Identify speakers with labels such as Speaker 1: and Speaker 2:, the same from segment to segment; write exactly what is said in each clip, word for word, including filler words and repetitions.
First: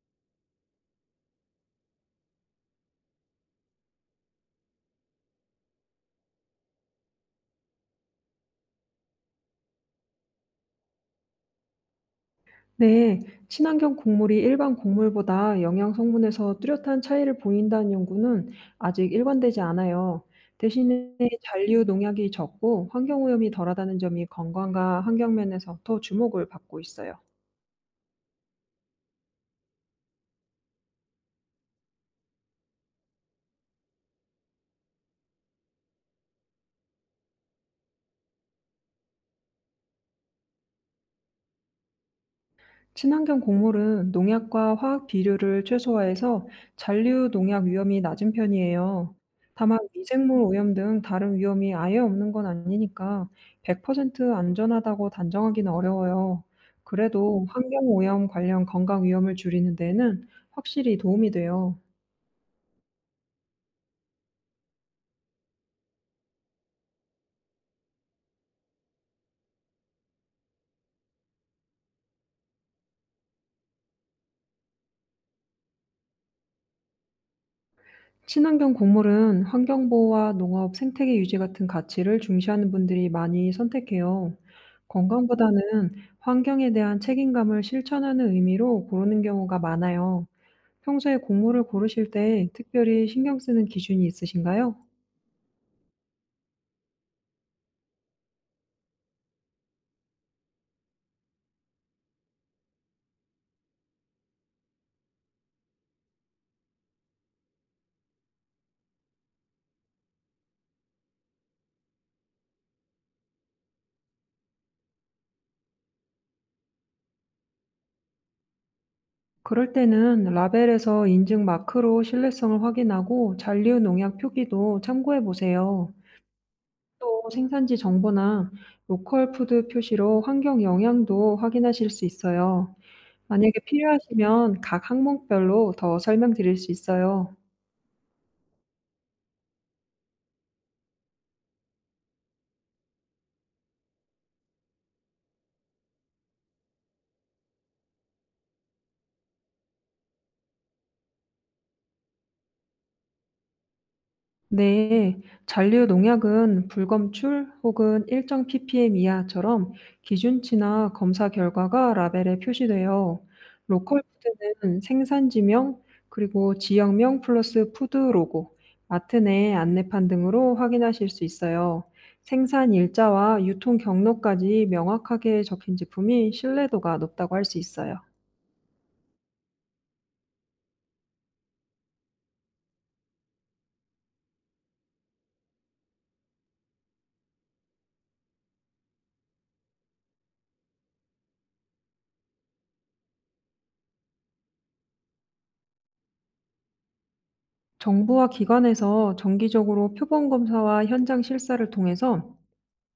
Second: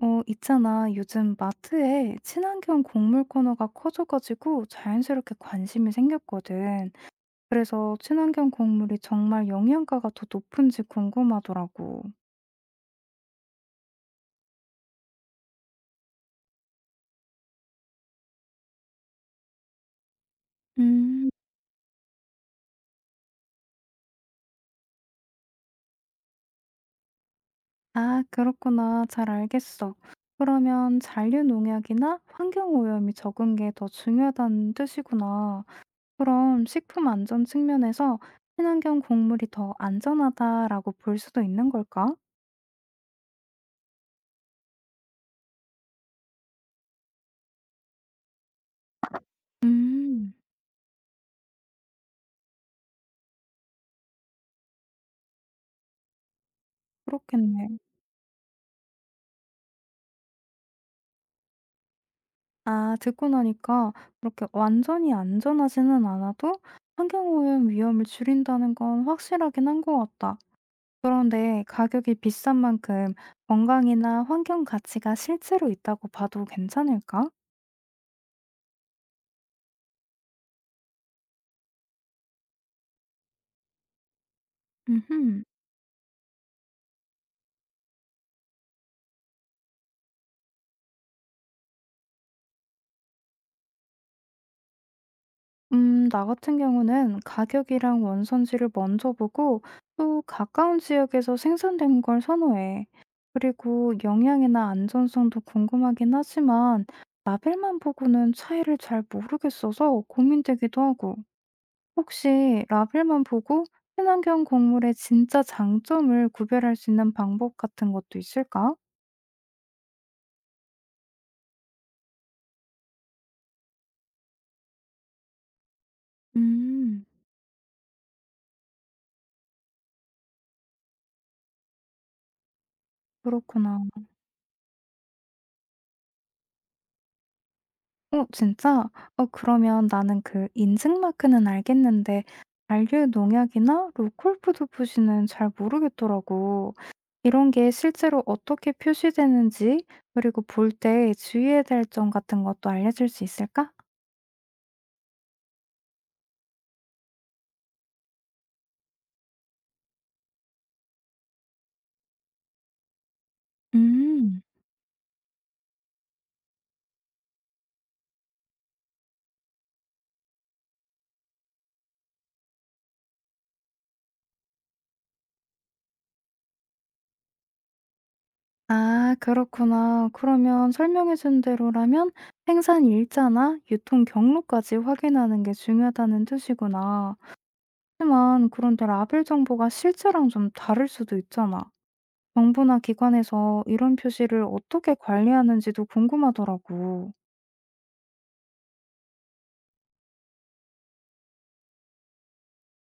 Speaker 1: 어, 있잖아. 요즘 마트에 친환경 곡물 코너가 커져가지고 자연스럽게 관심이 생겼거든. 그래서 친환경 곡물이 정말 영양가가 더 높은지 궁금하더라고.
Speaker 2: 네, 친환경 곡물이 일반 곡물보다 영양 성분에서 뚜렷한 차이를 보인다는 연구는 아직 일관되지 않아요. 대신에
Speaker 1: 음.
Speaker 2: 잔류 농약이 적고 환경 오염이 덜하다는 점이 건강과 환경 면에서 더 주목을 받고 있어요.
Speaker 1: 아, 그렇구나. 잘 알겠어. 그러면 잔류 농약이나 환경 오염이 적은 게 더 중요하다는 뜻이구나. 그럼 식품 안전 측면에서 친환경 곡물이 더 안전하다라고 볼 수도 있는 걸까?
Speaker 2: 친환경 곡물은 농약과 화학 비료를 최소화해서 잔류 농약 위험이 낮은 편이에요. 다만
Speaker 1: 음.
Speaker 2: 미생물 오염 등 다른 위험이 아예 없는 건 아니니까 백 퍼센트 안전하다고 단정하기는 어려워요. 그래도
Speaker 1: 그렇겠네.
Speaker 2: 환경 오염 관련 건강 위험을 줄이는 데는 확실히 도움이 돼요.
Speaker 1: 아, 듣고 나니까 그렇게 완전히 안전하지는 않아도 환경오염 위험을 줄인다는 건 확실하긴 한 것 같다. 그런데 가격이 비싼 만큼 건강이나 환경 가치가 실제로 있다고 봐도 괜찮을까?
Speaker 2: 친환경 곡물은 환경보호와 농업, 생태계 유지 같은 가치를 중시하는 분들이 많이 선택해요.
Speaker 1: 음흠.
Speaker 2: 건강보다는 환경에 대한 책임감을 실천하는 의미로 고르는 경우가 많아요. 평소에 곡물을 고르실 때 특별히 신경 쓰는 기준이 있으신가요?
Speaker 1: 음, 나 같은 경우는 가격이랑 원산지를 먼저 보고 또 가까운 지역에서 생산된 걸 선호해. 그리고 영양이나 안전성도 궁금하긴 하지만 라벨만 보고는 차이를 잘 모르겠어서 고민되기도 하고. 혹시 라벨만 보고 친환경 곡물의 진짜 장점을 구별할 수 있는 방법 같은 것도 있을까?
Speaker 2: 그럴 때는 라벨에서 인증 마크로 신뢰성을 확인하고 잔류 농약 표기도 참고해 보세요.
Speaker 1: 음.
Speaker 2: 또 생산지 정보나 로컬 푸드 표시로 환경 영향도 확인하실 수 있어요. 만약에
Speaker 1: 그렇구나.
Speaker 2: 필요하시면 각 항목별로 더 설명드릴 수 있어요.
Speaker 1: 어, 진짜? 어, 그러면 나는 그 인증 마크는 알겠는데 잔류 농약이나 로컬푸드 푸시는 잘 모르겠더라고. 이런 게 실제로 어떻게 표시되는지 그리고 볼 때 주의해야 될 점 같은 것도 알려줄 수 있을까?
Speaker 2: 네, 잔류 농약은 불검출 혹은 일정 피피엠 이하처럼 기준치나 검사 결과가 라벨에 표시돼요. 로컬
Speaker 1: 음.
Speaker 2: 푸드는 생산지명 그리고 지역명 플러스 푸드 로고, 마트 내 안내판 등으로 확인하실 수 있어요. 생산 일자와 유통 경로까지 명확하게 적힌 제품이 신뢰도가 높다고 할 수 있어요.
Speaker 1: 아, 그렇구나. 그러면 설명해준 대로라면 생산 일자나 유통 경로까지 확인하는 게 중요하다는 뜻이구나. 하지만 그런데 라벨 정보가 실제랑 좀 다를 수도 있잖아. 정부나 기관에서 이런 표시를 어떻게 관리하는지도 궁금하더라고.
Speaker 2: 정부와 기관에서 정기적으로 표본 검사와 현장 실사를 통해서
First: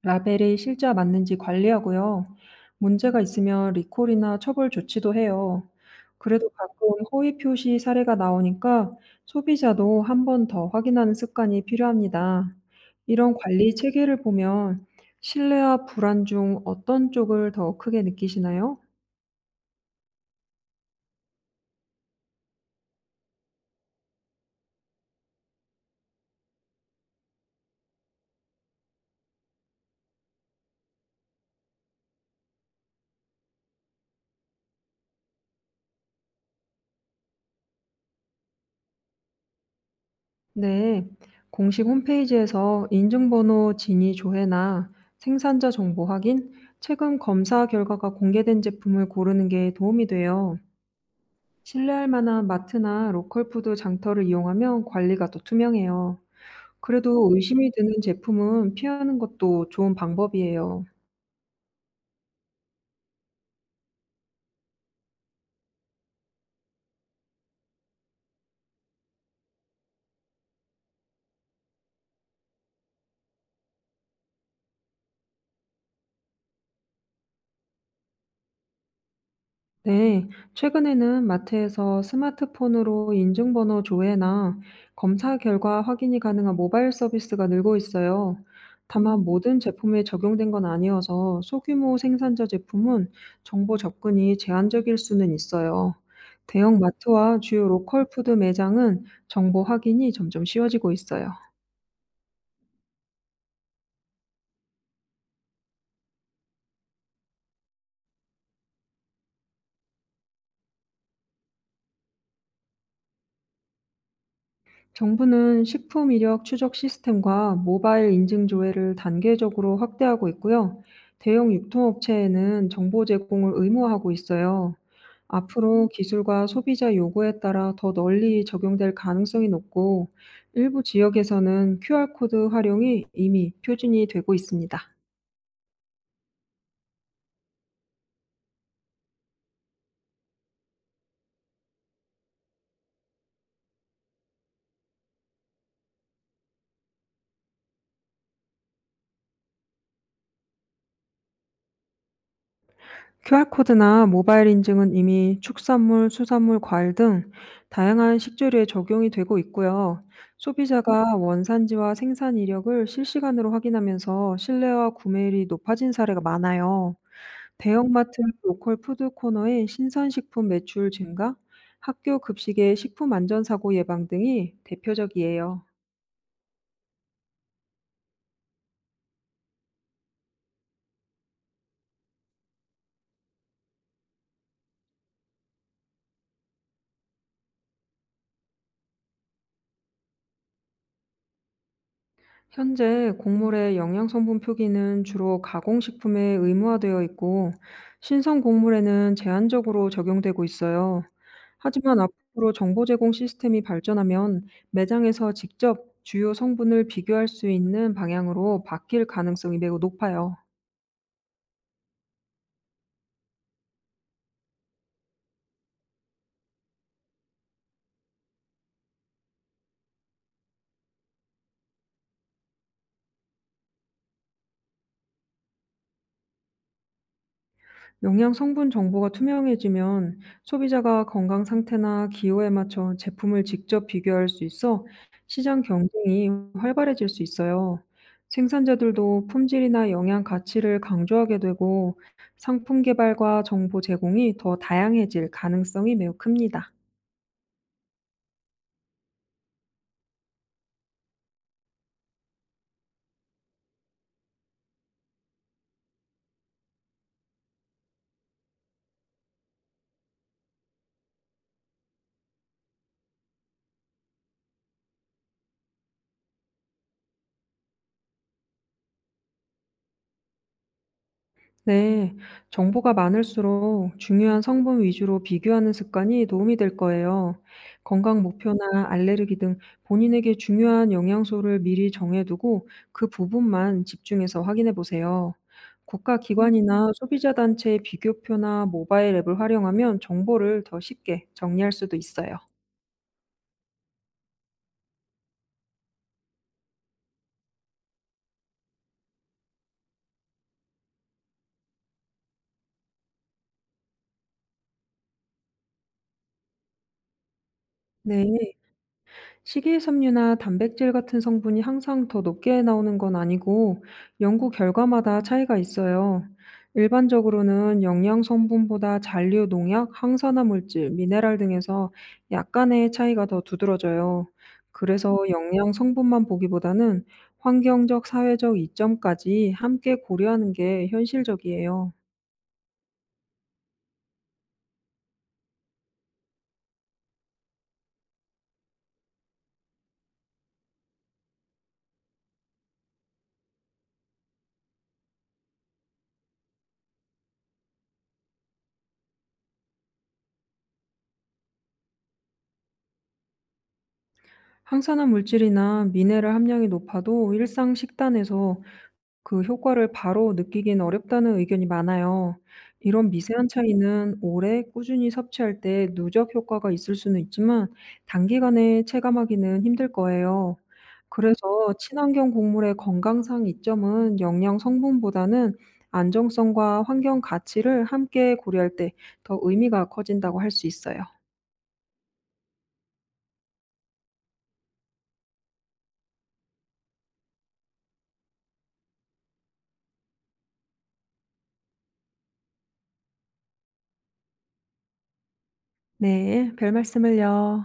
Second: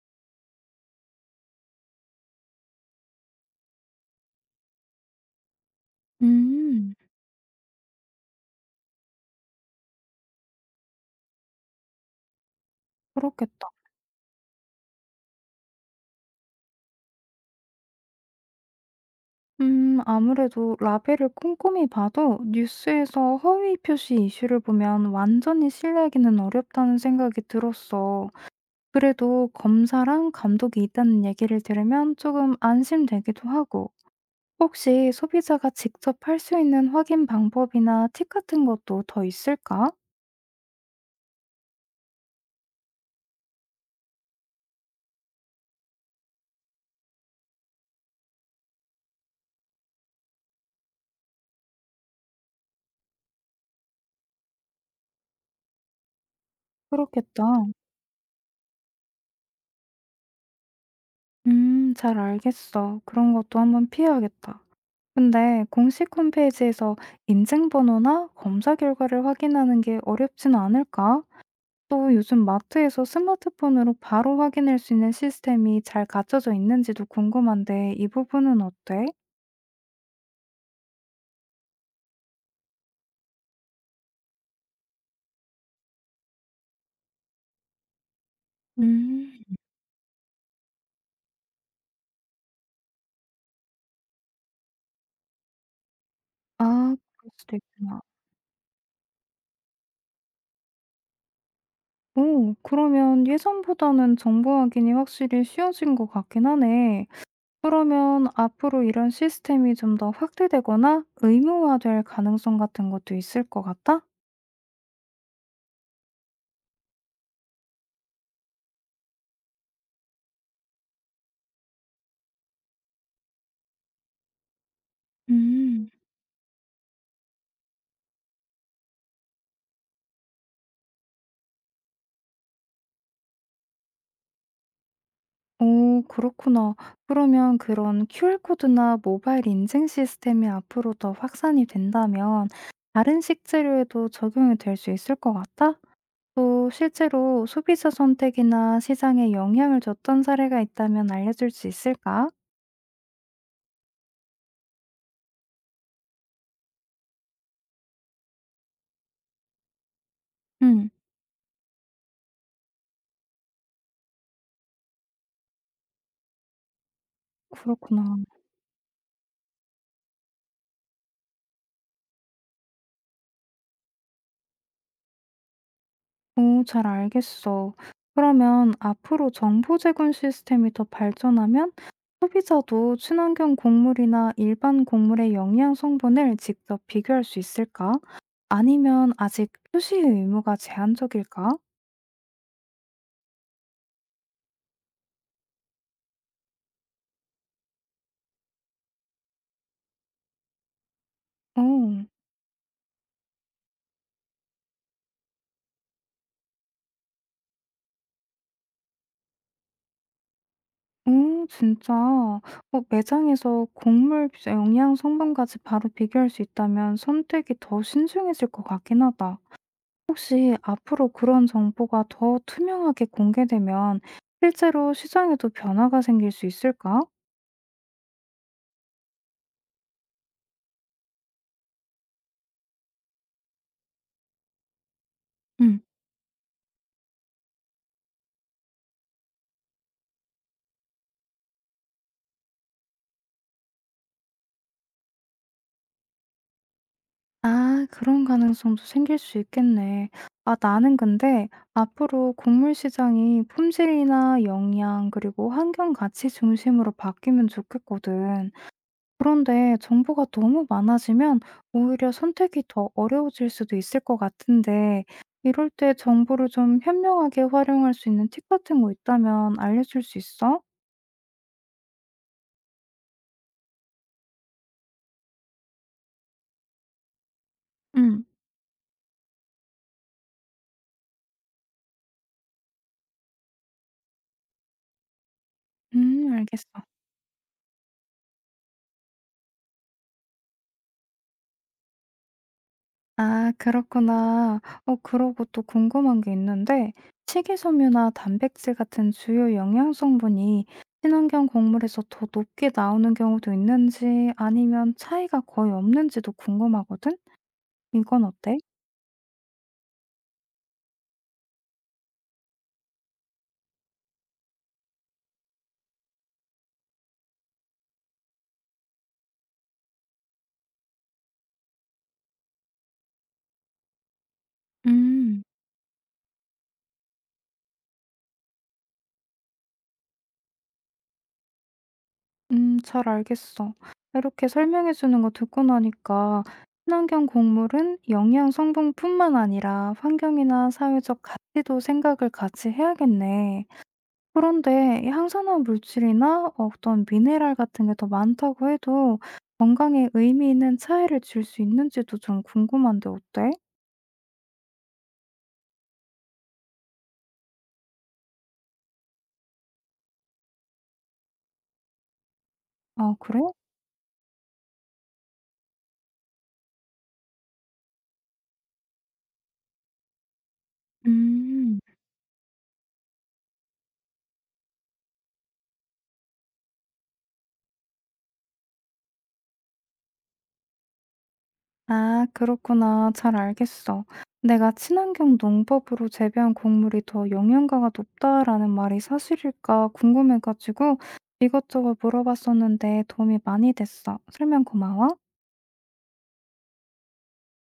Speaker 2: 라벨이 실제와 맞는지 관리하고요. 문제가 있으면 리콜이나 처벌 조치도 해요. 그래도 가끔
Speaker 1: 음.
Speaker 2: 허위 표시 사례가 나오니까 소비자도 한 번 더 확인하는 습관이 필요합니다. 이런
Speaker 1: 그렇겠다.
Speaker 2: 관리 체계를 보면 신뢰와 불안 중 어떤 쪽을 더 크게 느끼시나요?
Speaker 1: 음, 아무래도 라벨을 꼼꼼히 봐도 뉴스에서 허위 표시 이슈를 보면 완전히 신뢰하기는 어렵다는 생각이 들었어. 그래도 검사랑 감독이 있다는 얘기를 들으면 조금 안심되기도 하고. 혹시 소비자가 직접 할 수 있는 확인 방법이나 팁 같은 것도 더 있을까?
Speaker 2: 네, 공식 홈페이지에서 인증번호 진위 조회나 생산자 정보 확인, 최근 검사 결과가 공개된 제품을 고르는 게 도움이 돼요. 신뢰할 만한 마트나 로컬푸드 장터를 이용하면 관리가 더 투명해요. 그래도
Speaker 1: 그렇겠다.
Speaker 2: 의심이 드는 제품은 피하는 것도 좋은 방법이에요.
Speaker 1: 음, 잘 알겠어. 그런 것도 한번 피해야겠다. 근데 공식 홈페이지에서 인증번호나 검사 결과를 확인하는 게 어렵진 않을까? 또 요즘 마트에서 스마트폰으로 바로 확인할 수 있는 시스템이 잘 갖춰져 있는지도 궁금한데 이 부분은 어때?
Speaker 2: 네, 최근에는 마트에서 스마트폰으로 인증번호 조회나 검사 결과 확인이 가능한 모바일 서비스가 늘고 있어요. 다만 음.
Speaker 1: 음.
Speaker 2: 모든 제품에 적용된 건 아니어서 소규모 생산자 제품은 정보 접근이 제한적일 수는 있어요. 대형
Speaker 1: 아, 그럴
Speaker 2: 마트와
Speaker 1: 수도
Speaker 2: 주요
Speaker 1: 있구나.
Speaker 2: 로컬 푸드 매장은 정보 확인이 점점 쉬워지고 있어요.
Speaker 1: 오, 그러면 예전보다는 정보 확인이 확실히 쉬워진 것 같긴 하네. 그러면 앞으로 이런 시스템이 좀 더 확대되거나 의무화될 가능성 같은 것도 있을 것 같아?
Speaker 2: 정부는 식품 이력 추적 시스템과 모바일 인증 조회를 단계적으로 확대하고 있고요. 대형 유통업체에는 정보 제공을 의무화하고 있어요. 앞으로
Speaker 1: 음.
Speaker 2: 기술과 소비자 요구에 따라 더 널리 적용될 가능성이 높고, 일부 지역에서는 큐알코드 활용이 이미 표준이 되고 있습니다.
Speaker 1: 오, 그렇구나. 그러면 그런 큐알코드나 모바일 인증 시스템이 앞으로 더 확산이 된다면 다른 식재료에도 적용이 될 수 있을 것 같아? 또 실제로 소비자 선택이나 시장에 영향을 줬던 사례가 있다면 알려줄 수 있을까?
Speaker 2: 큐알코드나 모바일 인증은 이미 축산물, 수산물, 과일 등 다양한 식재료에 적용이 되고 있고요.
Speaker 1: 음.
Speaker 2: 소비자가 원산지와 생산 이력을 실시간으로 확인하면서 신뢰와 구매율이 높아진 사례가 많아요.
Speaker 1: 그렇구나.
Speaker 2: 대형마트 로컬 푸드 코너의 신선식품 매출 증가, 학교 급식의 식품 안전사고 예방 등이 대표적이에요.
Speaker 1: 오, 잘 알겠어. 그러면 앞으로 정보 제공 시스템이 더 발전하면 소비자도 친환경 곡물이나 일반 곡물의 영양 성분을 직접 비교할 수 있을까? 아니면 아직 표시의 의무가 제한적일까?
Speaker 2: 현재 곡물의 영양 성분 표기는 주로 가공식품에 의무화되어 있고, 신선 곡물에는 제한적으로 적용되고 있어요.
Speaker 1: 어.
Speaker 2: 하지만 앞으로 정보 제공 시스템이 발전하면 매장에서 직접 주요 성분을 비교할 수 있는 방향으로 바뀔 가능성이 매우 높아요.
Speaker 1: 음, 진짜. 어, 매장에서 곡물 영양 성분까지 바로 비교할 수 있다면 선택이 더 신중해질 것 같긴 하다. 혹시 앞으로 그런 정보가 더 투명하게 공개되면 실제로 시장에도 변화가 생길 수 있을까?
Speaker 2: 영양 성분 정보가 투명해지면 소비자가 건강 상태나 기호에 맞춰 제품을 직접 비교할 수 있어 시장
Speaker 1: 음.
Speaker 2: 경쟁이 활발해질 수 있어요. 생산자들도 품질이나 영양 가치를 강조하게 되고 상품 개발과 정보 제공이 더 다양해질 가능성이 매우 큽니다.
Speaker 1: 아, 그런 가능성도 생길 수 있겠네. 아, 나는 근데 앞으로 곡물 시장이 품질이나 영양, 그리고 환경 가치 중심으로 바뀌면 좋겠거든. 그런데 정보가 너무 많아지면 오히려 선택이 더 어려워질 수도 있을 것 같은데, 이럴 때 정보를 좀 현명하게 활용할 수 있는 팁 같은 거 있다면 알려줄 수 있어?
Speaker 2: 네, 정보가 많을수록 중요한 성분 위주로 비교하는 습관이 도움이 될 거예요. 건강
Speaker 1: 응.
Speaker 2: 목표나 알레르기 등 본인에게 중요한 영양소를 미리 정해두고 그 부분만 집중해서 확인해 보세요. 음.
Speaker 1: 음, 알겠어.
Speaker 2: 국가기관이나 소비자단체의 비교표나 모바일 앱을 활용하면 정보를 더 쉽게 정리할 수도 있어요.
Speaker 1: 아, 그렇구나. 어, 그러고 또 궁금한 게 있는데, 식이섬유나 단백질 같은 주요 영양 성분이 친환경 곡물에서 더 높게 나오는 경우도 있는지 아니면 차이가 거의 없는지도 궁금하거든? 이건
Speaker 2: 네.
Speaker 1: 어때?
Speaker 2: 식이섬유나 단백질 같은 성분이 항상 더 높게 나오는 건 아니고 연구 결과마다 차이가 있어요. 일반적으로는 영양 성분보다 잔류 농약, 항산화 물질, 미네랄 등에서 약간의 차이가 더 두드러져요. 그래서
Speaker 1: 음.
Speaker 2: 영양 성분만 보기보다는 환경적, 사회적 이점까지 함께 고려하는 게 현실적이에요.
Speaker 1: 음, 잘 알겠어. 이렇게 설명해 주는 거 듣고 나니까 친환경 곡물은 영양 성분뿐만 아니라 환경이나 사회적 가치도 생각을 같이 해야겠네. 그런데 이 항산화 물질이나 어떤 미네랄 같은 게 더 많다고 해도 건강에 의미 있는 차이를 줄 수 있는지도 좀 궁금한데 어때?
Speaker 2: 항산화 물질이나 미네랄 함량이 높아도 일상 식단에서 그 효과를 바로 느끼긴 어렵다는 의견이 많아요. 이런
Speaker 1: 아, 그래?
Speaker 2: 미세한 차이는 오래 꾸준히 섭취할 때 누적 효과가 있을 수는 있지만 단기간에 체감하기는 힘들 거예요. 그래서
Speaker 1: 음.
Speaker 2: 친환경 곡물의 건강상 이점은 영양 성분보다는 안정성과 환경 가치를 함께 고려할 때 더 의미가 커진다고 할 수 있어요.
Speaker 1: 아, 그렇구나. 잘 알겠어. 내가 친환경 농법으로 재배한 곡물이 더 영양가가 높다라는 말이 사실일까 궁금해가지고 이것저것 물어봤었는데 도움이 많이 됐어. 설명 고마워.
Speaker 2: 네, 별 말씀을요.